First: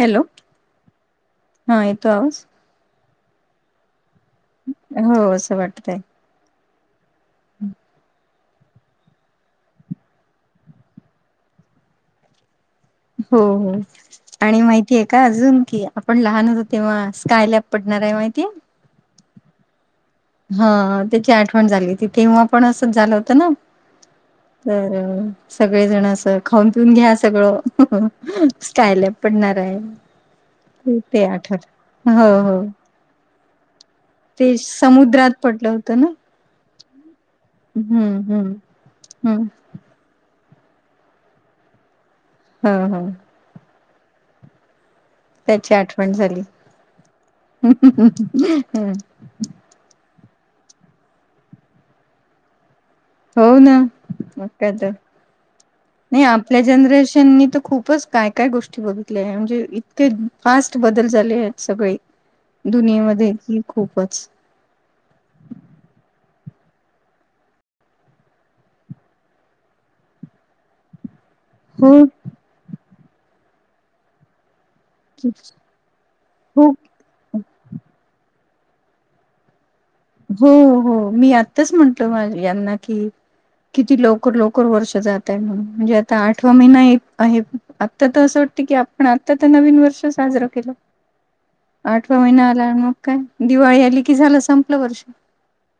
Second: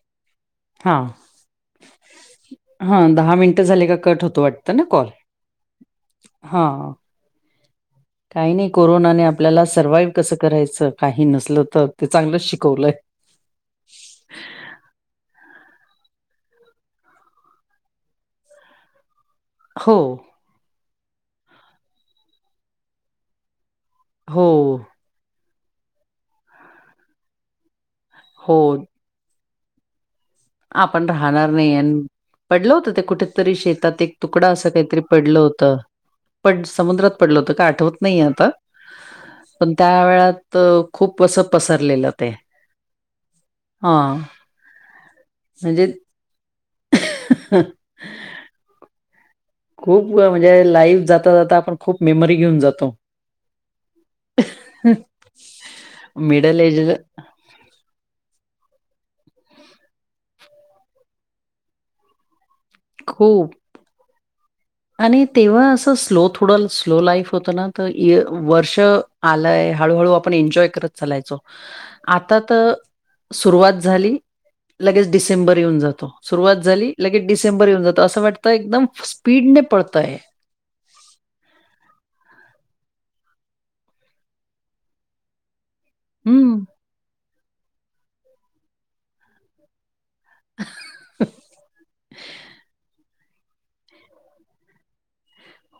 Hello. हा, येतो आवाज? हा. दहा मिनिटं झाले का, कट होतो वाटतं ना कॉल. हो हा. हम्. काही, नाही. कोरोनाने आपल्याला, सर्वाइव्ह कसं करायचं? काही नसलं तर, ते चांगलं शिकवलंय. हो, हो. आणि माहितेय का? अजून कि, आपण लहान होतो तेव्हा, स्काय लॅब पडणारय. माहितीय? हो. हा, त्याची आठवण झाली होती. तेव्हा पण असंच झालं होतं ना. हो हं, हं. सगळे जण अस, खाऊन- पिऊन घ्या, सगळं. हो स्टाय लॅब पडणाराय. आपण राहणार नाही अन्, पडलं होतं ते कुठ तरी, शेतात एक तुकडा. ते असं काहीतरी पडलं समुद्रात होतं. ना पड समुद्रात पडलं होतं का? आठवत नाही आता. ह. पण त्या वेळात, खूप असं पसरलेलं ते. हम्, हम. हां. त्याची म्हणजे आठवण झाली. हम् [unintelligible] खूप व म्हणजे, लाईव्ह जाता - जाता आपण, खूप मेमरी घेऊन जातो. हो, ना. मग काय तर. नाही मिडल आपल्या एज जनरेशननी तर, खूपचं काय- काय गोष्टी बघितल्या. म्हणजे, इतके फास्ट बदल झालेयत सगळे दुनियेमध्ये, खूप ही खूपच. आणि तेव्हा असं, स्लो थोडं स्लो लाईफ होतं ना. तर ए वर्ष आलय. हळूहळू आपण एन्जॉय करत चालायचो. हो आता त सुरुवात झाली लगेच, डिसेंबर येऊन जातो. सुरुवात हो झाली लगेच डिसेंबर येऊन जातो. असं वाटतंय, एकदम स्पीडनेे पळतय. हो, हो. मी आत्ताच म्हंटल, माझ यांना की किती लवकर, लवकर वर्ष जाता आहे म्हणून म्हणजे, आता आठवा हम्म महिना ऐत आहे. आता त असं वाटतंय की आपण आता त नवीन वर्ष साजरं केलं. आठवा महिना आला मग काय, दिवाळी आली की झाला संपलं वर्षं.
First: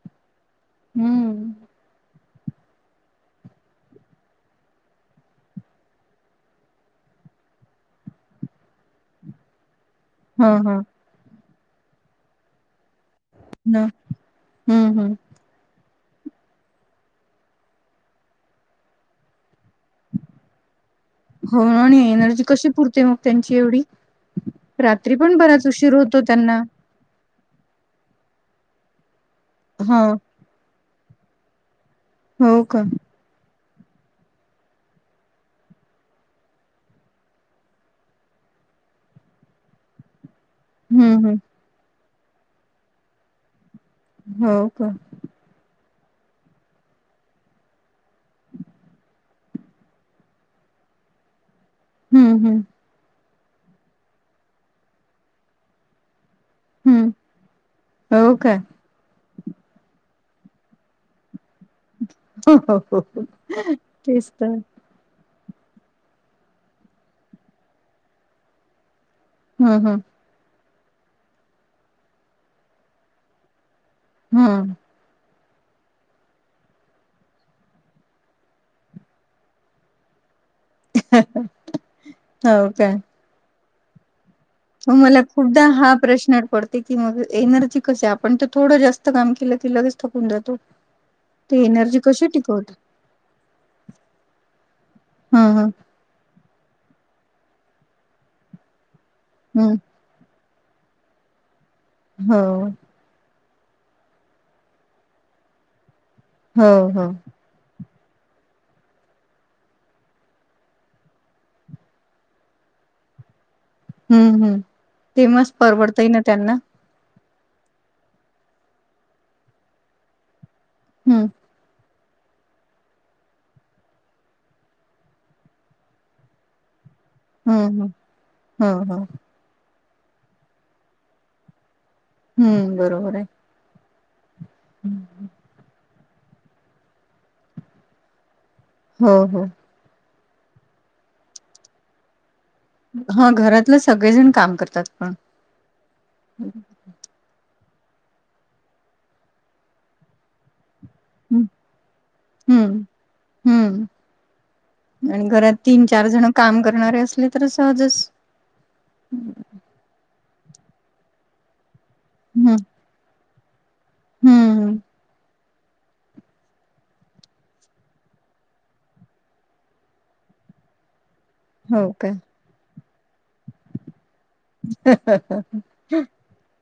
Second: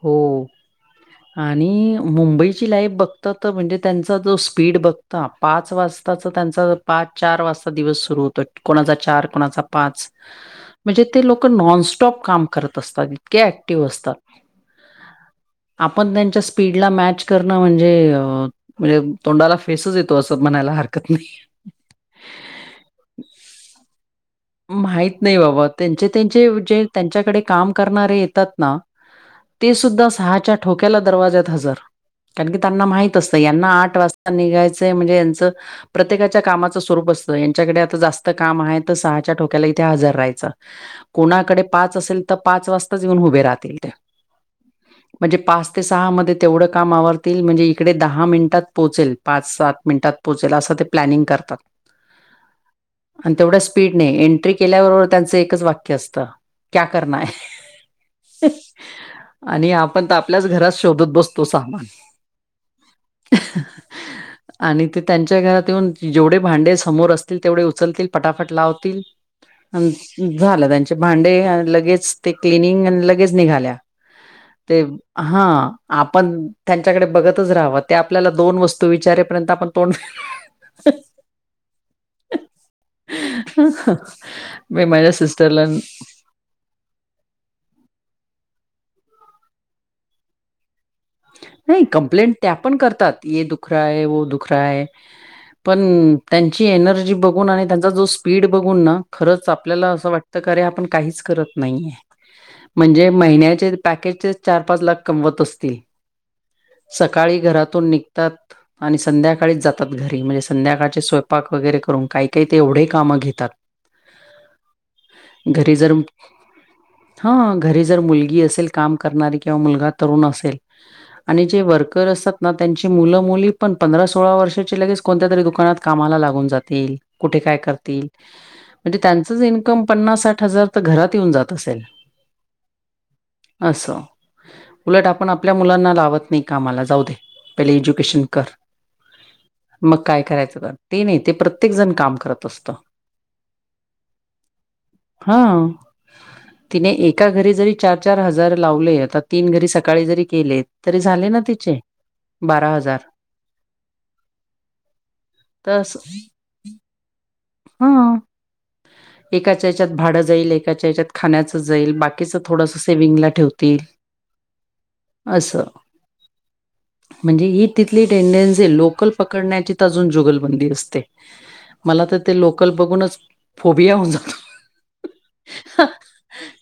हो आणि मुंबईची लाईफ बघता त म्हणजे त्यांचा जो स्पीड बघता, पाच वाजताच त्यांचा पाच चार वाजता दिवस सुरू होतो, कोणाचा चार कोणाचा पाच. हं हं! म्हणजे ते लोक नॉनस्टॉप काम करत असतात, इतके ऍक्टिव्ह असतांत. हूं हूं! आपण त्यांच्या स्पीडला मॅच करणं म्हणजे अ म्हणजे तोंडाला फेसच येतो, असं म्हणायला हरकत नाहीं. ते मग त्यांची एवढी रात्री माहित पण नाही बराच बाबा उशीर त्यांचे, होतो त्यांचे त्यांना जे त्यांच्याकडे काम करणारे येतात ना? ते हा सुद्धा सहाच्या ठोक्याला दरवाज्यात हजर कारण की हो का त्यांना माहित तसं यांना आठ वाजता निघायचं म्हणजे यांचं प्रत्येकाच्या कामाचं स्वरूप असतं, यांच्याकडे आता जास्त काम आहे त, सहाच्या ठोक्याला इथे हजर राहायचं. हम्म हम्म कोणाकडे पाच असेल त पाच वाजताच येऊन उभे राहतील त्या. हो कां. म्हणजे पाच ते सहा मध्ये तेवढं काम आवरतील, म्हणजे इकडे दहा मिनिटात पोचेल पाच सात मिनिटांत पोचेल असं ते प्लॅनिंग करतात. हूं हूं! आण तेवढ्या स्पीड ने एंट्री केल्याबरोबर त्यांचं एकच वाक्य असतं. क्या हम्म करना है? हो का आणि आपण त आपल्याच घरात शोधत बसतो सामान. हो हो हो तेच त. आणि ते त्यांच्या घरात येऊन जेवढे भांडे समोर असतील तेवढे उचलतील, पटाफट लावतील. हम्म हम्म अनं झालं त्यांचे भांडे अ लगेच ते क्लिनिंग, अन लगेच निघाल्यां. हूं! हां आपण त्यांच्याकडे बघतच राहाव, ते आपल्याला दोन वस्तू विचारेपर्यंत आपण तोंड [unintelligible] हो काय? [unintelligible] हो मला खूपदा सिस्टरला हा प्रश्न पडतो. ते की मगं एनर्जी कसे आपण त थोडं जास्त काम केलं की लगेच थकून जातो. ते नही एनर्जी कशी कंप्लेंट त्या टिकवतो पण करतात, ये दुख रहा हैं, वो दुख रहा हैं. हा हा पण त्यांची एनर्जी बघून आणि त्यांचा जो स्पीड बघून ना खरंच हम्म आपल्याला असं वाट त खरे आपण कांहीच करत नाहीये. हं! म्हणजे महिन्याचे पॅकेजचे चार, पाच लाख कमवत असतील. हो हो सकाळी घरातून निघतात. आणि संध्याकाळीच जातात घरी म्हणजे संध्याकाळचे स्वयंपाक वगैरे करून काही, काही त एवढे कामं घेतात. हूं हूं ते मस परवडतंय ना त्यांना. हं घरी जर मुलगी असेल काम करणारी किंवा मुलगा तरुण असेल हम्म आणि. जे वर्कर असतात ना त्यांची मुलं मुली पण पंधरा सोळा वर्षाचे लगेच कोणत्या तरी दुकानात. कामाला लागुण जातिल, कुठे काय हम्म हम्म करतील, हो म्हणजे हो त्यांचच इन पन्नास साठ हजार तर घरात येऊन जात असेल हम्म बरोबर आहे असं, उलट आपण आप मुलांना लावत नाही कामला जाऊ दे, पहिले एज्युकेशन कर हो हो मग काय करायचं कर ते नाही ते प्रत्येक जण काम करत असत हा घरातलं सगळेजण काम करतात पण हा तिने एका घरी जरी चार-चार हजार लावले आता तीन घरी सकाळी जरी केलेत तरी झाले ना तिचे बारा हम्म. हजार हम्म आणि घरात तर तीन-चार असं- जण काम करणारे असले तर सहजच एकाच्यात भाडं जाईल एकाच्यात खाण्याच जाईल बाकीचं हम्म थोडस सेव्हंग ला ठेवतील हम्म हम् असं म्हणजे ही तिथली टेंडेन्सी लोकल पकडण्याची अजून जुगलबंदी असते हो मला काय तर ते लोकल बघूनच फोबिया होऊन जातो ह ह ह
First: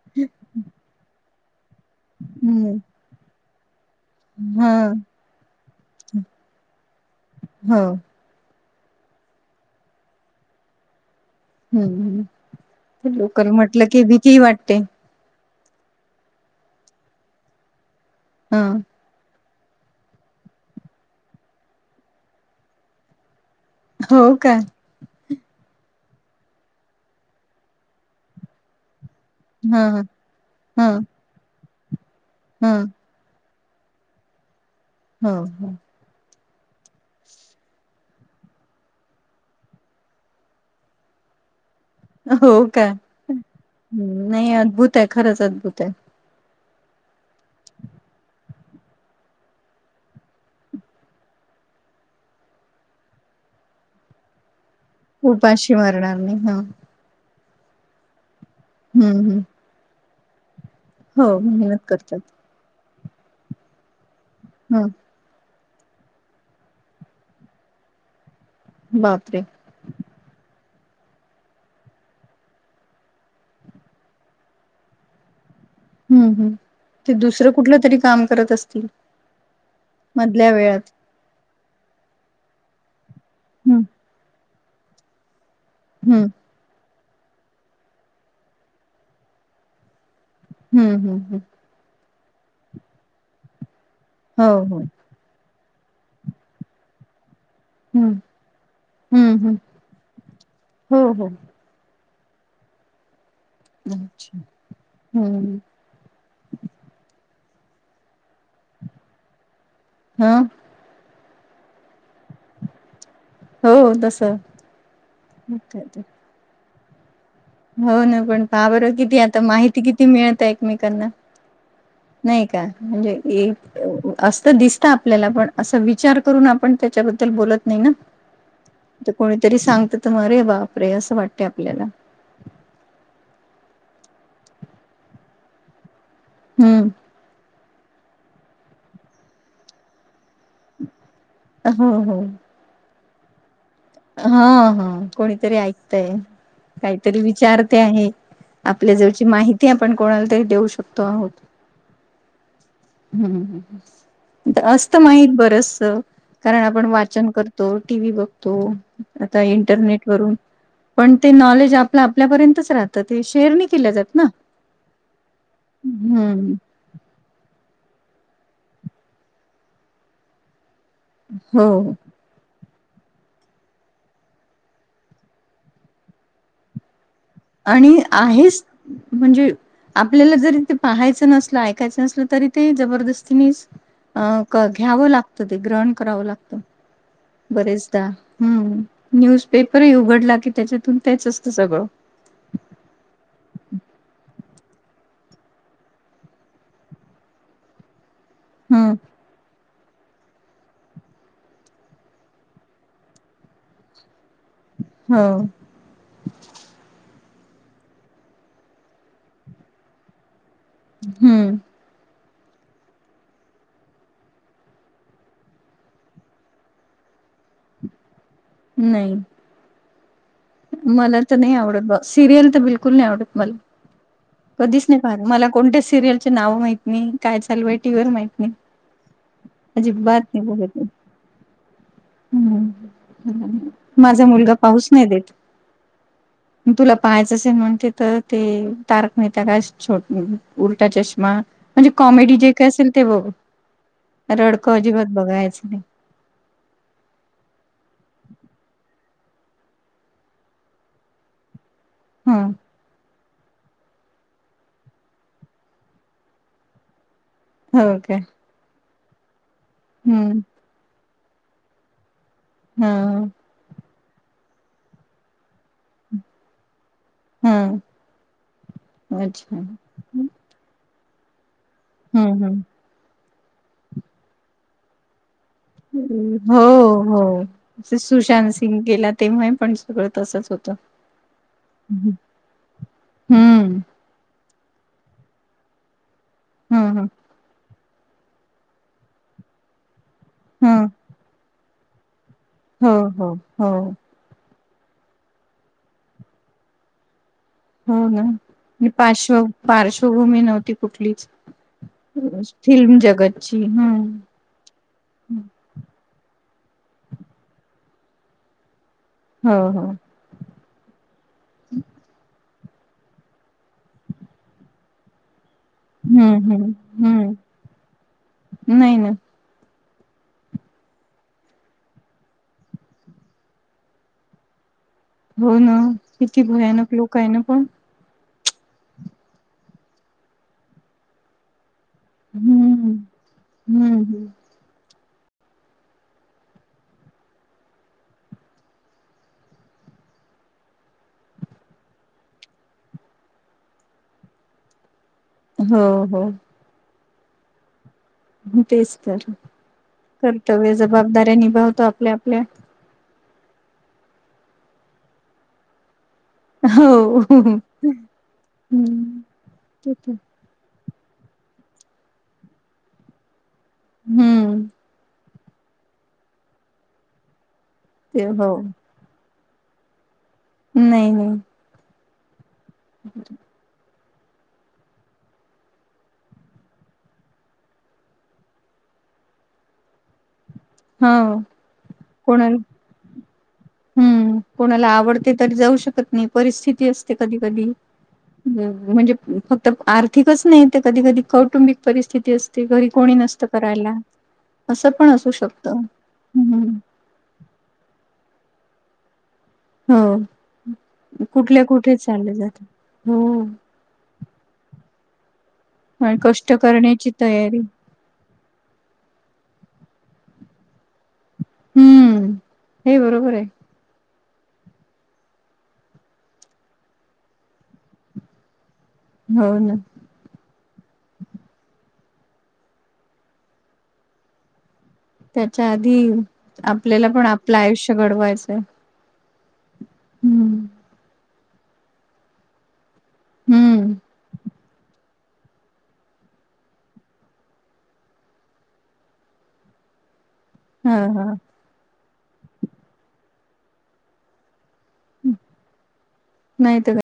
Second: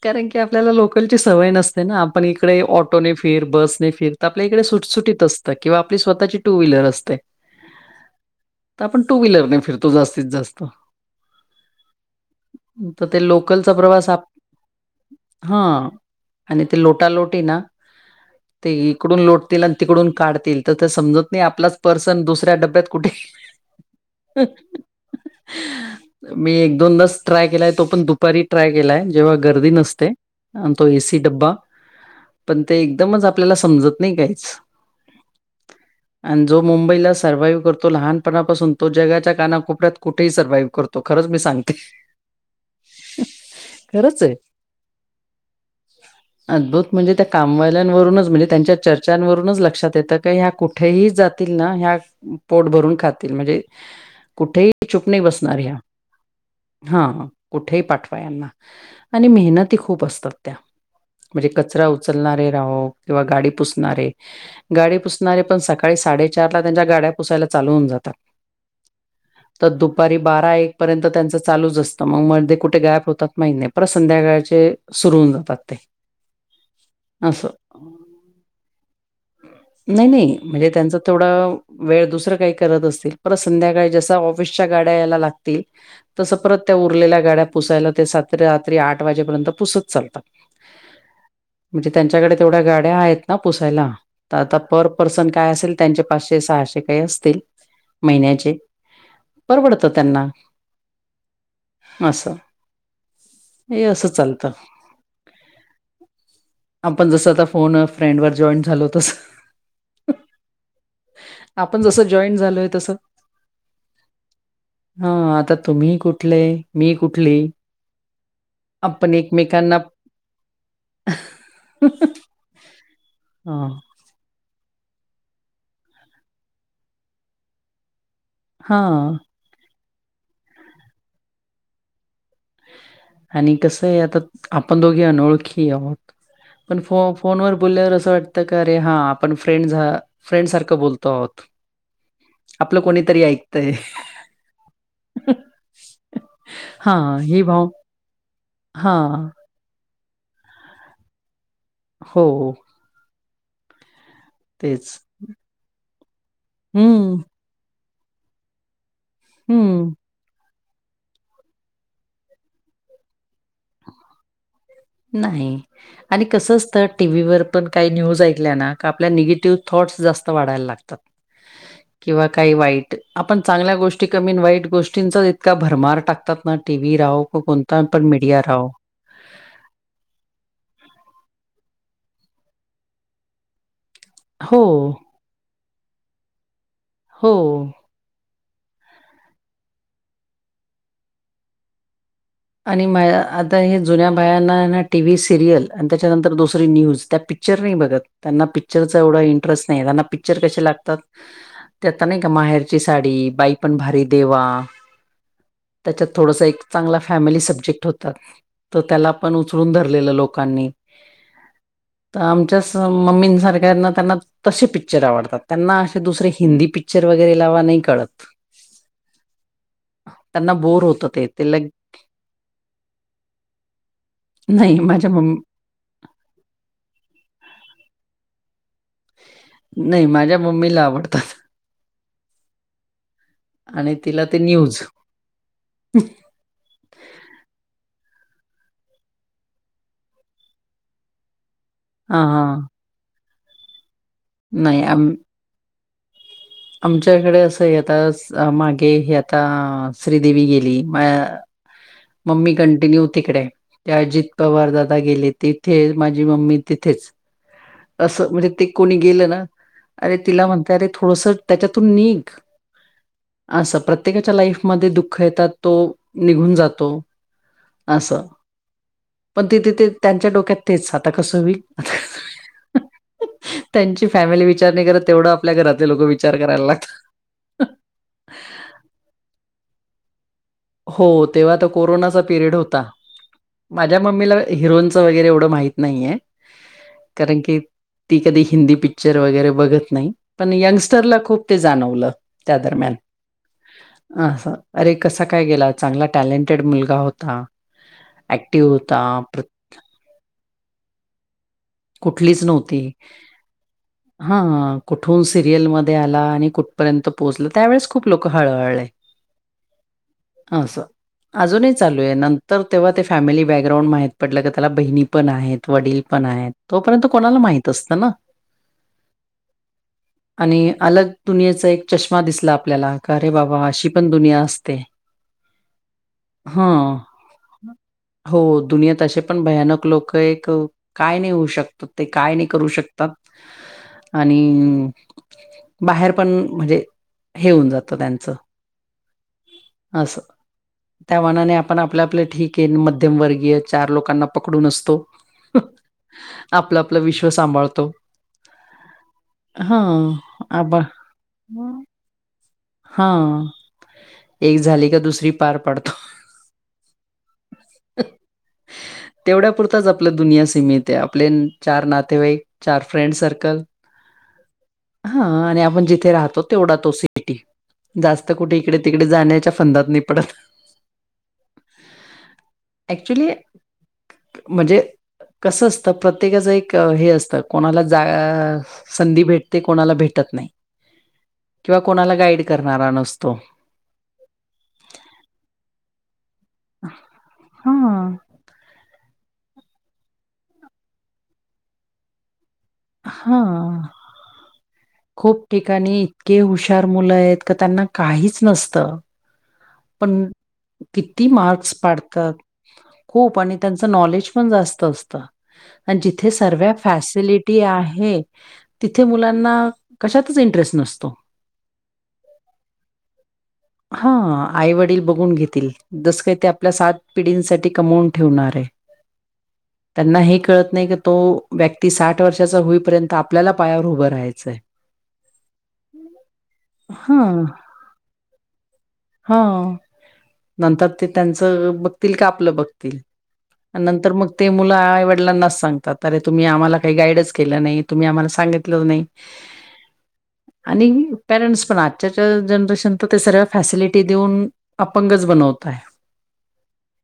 कारण की आपल्याला लोकलची सवय नसते ना आपण इकडे ऑ हम्म. ऑटोनेे फिर बसने फिर आपल्या इकडे हा सुटसुटीत असत किंवा आपली स्वतःची टूव्हीलर असते हो तर आपण टूव्हीलर ने फिरतो जास्तीत जास्त तर हम्म ते लोकल लोकलचा म्हटलं की प्रवास आप भीती ही वाटते हा आणि ते लोटालोटी ना ह ते तिकडून लोटतील आणि तिकडून काढतील तर ते समजत नाही आपलाच पर्सन दुसऱ्या डब्यात कुठे हो का मी एक दोनदाच ट्राय केलाय तो पण दुपारी ट्राय केलाय तेव्हा गर्दी ह नसते अन ह तो एसी डब्बा पण ह ते एकदमच आपल्याला समजत नाही काहीच हम् हो हो आणि जो मुंबईला सरव्हाइव करतो लहानपणापासून तो जगाच्या काना कोपऱ्यात कुठेही सर्वइव्ह करतो खरंच मी सांगते हो का खरंच आहे नाही अद्भुत आहे खरंच अद्भुत आहे अद्भुत म्हणजे त्या कामवाल्यांवरूनच म्हणजे त्यांच्या चर्चांवरूनच लक्षात येतं का ह्या कुठ कुठेही जातील ना ह्या पोट भरून खातील म्हणजे कुठेही चुप नाही बसणार उपाशी ह्या मरणार नाही ह हा कुठेही पाठवा यांना हम्म आणि हम्म मेहनत मेहनती खूप असत्यात हो म्हणजे मेहनत कचरा करतात उचलणारे किंव्हा गाडी पुसणारे ह गाडी पुस णारे पण सकाळी साडेचार ला त्यांच्या गाड्या पुसायला चालू होन जातात बाप रे तर दुपारी बारा एक पर्यंत त्यांचं चालूच असतं मग मध्ये कुठे गॅप होतात महिने परत संध्याकाळचे सुरू होऊन जातात ते हम्म हम् ते दुसरं असं. कुठलं तरी काम करत असतील नाही नाही मधल्या म्हणजे वेळात. त्यांच थोडा वेळ दुसरं काही करत असतील परत हं, संध्याकाळी जस ऑफि सच्या गाडया यायला लागतील हं, तस परत त्या उरलेल्या गाड्या पुसायला ते सात रात्री आठ वाजेपर्यंत पुसत चालतात ह, ह, ह म्हणजे त्यांच्याकडे तेवढ्या गाड्या आहेत ना पुसायला तर हो, आता हो. पर पर्सन काय असेल त्यांचे पाचशे, सहाशे काही असतील हं, महिन्याचे हं, हं. परवडत त्यांना हो, हो. असं हे असं अच्छा. चालतं हं, आपण जसं आता फोन फ्रेंड वर जॉईन झालो तस ह आपण जसं जॉईंट झालोय तसं हो, तसं. हा आता मग काय तुम्ही तर. कुठले मी कुठली हो ना पण पहा बरं आपण किती आता एकमेकांना माहिती किती मिळत एकमेकांना नाही का म्हणजे हा एक असत दिसत आपल्याला पण असं विचार करून आपण त्याच्याबद्दल बोलत नाही ना हा तर कोणीतरी सांगत तर मरे बाप रे असं वाटते आपल्याला आणि कस आहे आता आपण दोघी अनोळखी आहोत पण हं. फो फोनवर बोलल्यावर असं वाटतं क अरे हा आपण फ्रेंड झा फ्रेंड सारखं बोलतो आहोत हो, आपलं कोणीतरी ऐकतय हा, हा कोणीतरी ऐकतय हा काहीतरी ही भाव विचारते आहे हा आपल्या जेवची माहिती आपण कोणाला तरी देऊ शकतो आहोत हो, हो ह, ह तेच असत माहित बरंचस कारण आपण हम्म वाचन करत तो टी व्ही बघतो आता हम्म इंटरनेट वरून पण ते नॉलेज आपलं आपल्यापर्यंतच राहतं ते शेअर नाही केल जात ना नाही आणि कस हम्म. असत टी व्ही वर पण काही न्यूज ऐकल्या आपल्या निगेटिव्ह थॉट्स जास्त वाढायला लागतात हो किंवा काही वाईट आपण चांगल्या गोष्टी कमीन वाईट गोष्टींचा इतका भरमार टाकतात ना टी व्ही राव त कोणता आणि पण मीडिया आहेच राव म्हणजे आपल्याला जरी ते पाहायचं नसल ऐक [unintelligible] तरी ते जबरदस्तीने हो, घ्या लाग ते ग्रहण करावं लागत हो. बरेच ता हम् न्यूजपेपरही उघडला कि त्याच्यातून तेच असतं सगळं आणि माझ आता हे जुन्या बायांना ना टीव्ही सिरियल आणि त्याच्यानंतर दुसरी न्यूज त्या पिक पिक्चर नाही बघत त्यांना हम्म. पिक्चरच एवढं इंटरेस्ट नाही त्यांना पिक्चर कसे लागतात त्याता नाही का माहेरची साडी, बाई पण भारी देवा हो त्याच्यात थोडंस एक चांगला फॅमिली सब्जेक्ट होतात तर त्याला पण उचलून धरलेलं लोकांनी हम्म तर आमच्याच मम्मीं सारख्याना त्यांना तसे पिक्चर आवडतात त्यांना असे दुसरे हिंदी पिक्चर वगैरे लावा नाही कळत नाही त्यांना बोर होतं मला ते. तर ते नाही लग आवडत बा सिरियल तर बिलकुल नाही आवडत मला कधीच नाही माझ्या पहात मम्मी मला कोणत्या सिरियल नाव माहिती म काय चालूय टी व्ही वर माहीत नाही अजिबात माझ्या नाही बघत मम्मीला मी आवडतं. हम् आणि तिला माझा ते मुलगा न्यूज. पाहुच नाही देत तुला पाहायचं असेन म्हणते तर ते तारक मेहता का अस छोटू उलटा चष्मा म्हणजे हां, कॉमेडी जे काय हां. असेल ते बघ. रडकं. नाही अजिबात आम बघायचं नाही. आमच्याकडे असं येताच मागे हे आता श्रीदेवी गेली. म हं. ममी कंठ ती न्यू तिकडे ते अजित पवार दादा गेले, तिथे माझी मम्मी तिथेच. हो काय. असं म्हणजे ते कोणी गेलं ना. अरे हम्म. तिला म्हणता अरे थोडस. त्याच्यातून निघ हा. असं. प्रत्येकाच्या लाईफमध्ये दुःख येतात. तो निघून जातो हं असं. पण अच्छा. तिथे ते त्यांच्या डोक्यात तेच आता कसं होइल. हं हं त्यांची फॅमिली विचार नाही करत. तेवढं आपल्या घरातील लोक वि हो हो. सुशांत सिंग गेला तेव्हा पण सगळं तसच होत. हो. तेव्हा तर कोरोनाचा पिरियड होता. हं माझ्या मम्मीला हिरोनचं वगैरे एवढं माहित नाहीये. हं कारण की, ती कधी हिंदी पिक्चर वगैरे बघत नाही. पण हं यंगस्टरला खूप ते जाणवलं. हो हो हो. हा असा. अरे कसा काय गेला चांगला टॅलेंटेड मुलगा होता. हो ना. ऍक्टिव्ह आणि होता पार्श्व प्र- पार्श्वभूमी नव्हती कुठलीच. कुठलीच फिल्म जगातची. हम्. हा. कुठून सिरियल मध्ये आला. आणि कुठपर्यंत पोहोचला. त्यावेळेस खूप लोक हळहळले. हो हो. हा. अस. अजूनही चालू आहे. नंतर तेव्हा ते फॅमिली बॅकग्राउंड माहीत पडलं गं. त्याला बहिणी पण आहेत. वडील पण हं आहेत हं तोपर्यंत हं कोणाला माहित असतं ना. नाही ना आणि अलग दुनियेचा एक चष्मा दिसला आपल्याला, का रे बाबा अशी पण दुनिया असते. हो ना. किती भयानक हां. लोक आहे ना. पण, हो. दुनियात असे पण भयानक लोक एक. काय नाही होऊ शकत. तर ते काय नाही करू हं शकतात. हं हं. आणि बाहेर पण म्हणजे हे होऊन जातं. त्यांचं, असं. त्या मानाने आपण आपल्या आपले ठीक आहे. मध्यमवर्गीय चार लोकांना पकडून असतो. हो हो. आपलं आपलं विश्व सांभाळतो. तेच तर हा कर्तव्य आबा जबाबदाऱ्या निभावतो आपल्या आपल्या. हा एक झाली का दुसरी पार पडतो. हो हम्म तेवढ्यापुरताच ते तर आपल्या दुनिया सीमित. ते आपले चार नातेवाईक, चार फ्रेंड सर्कल. हम्म. हा आणि आपण जिथे राहतो तेवढा तो सिटी. ते जास्त हो कुठे इकडे -तिकडे जाण्याच्या फंदात नाही पडत. नाही नाही. ॲक्च्युली म्हणजे, कसं असतं प्रत्येकाचं एक हे असतं कोणांला जां संधी भेटते कोणांला भेटतं नाहीं हो किंवा कोणांला गाईड करणांरा नसतो हम्मं कोणांला आवडते तरी जाऊं शकतं नाहीं परिस्थिती असते कधीं कधीं हां. म्हणजे फक्तं आर्थिकच नाहीं ते कधीं कधीं कौटुंबिक परिस्थितीचं ते घरी कोणी नसतं हां. करायला असं पणं अंसू शकतो काहीं ठिकाणीं इतके हुशार मुलं आहेतं की त्यांना काहींचं नसतं पणं हो किती कुठल्या मार्क्स कुठे चाललं पाडतांत जात हो खूंप आणि त्यां त्यांचं नॉलेज पणं जास्तं असतं अनं आणि जिथं कष्ट सर्व करण्याची तयारी फॅशलिटी आहे हे तिथे मुलांना कशातंच इंटरेस्ट नसतो हम्मं हे बरोबर आहे हां आई वडील बघूंन घेतील जसं कांहीं ते आपल्यां सात पिढींसाठी कमवूंन ठेवूणारं आहे हो नां त्यांना हे कळतं नाहीं की तो व्यक्ती साठ वर्षाचा होईपर्यंत आपल्यांला पायांवर उभं राहायचंय त्यांच्या आंधी आपल्यांला पणं हां, आपलं आयुष्य घडवायचंय हां हम्म नंतर ते त्यांचं बघतील कां आपलं बघं हम्म नंतर मंग ते मुलं आईवडीला नां सांगतात तुम्हीं आम्हांला कांहीं गाईड केलं नाहीं तुम्हीं आम्हांला सांगितलं नाहीं ह [unintelligible] आणि हा हा पेरेंट्स पणं आंजच्याच्या जनरेशन तरं ते सर्व फॅसिलिटी देऊंन अपंगज बनवतां आहे नाहीं ते कायं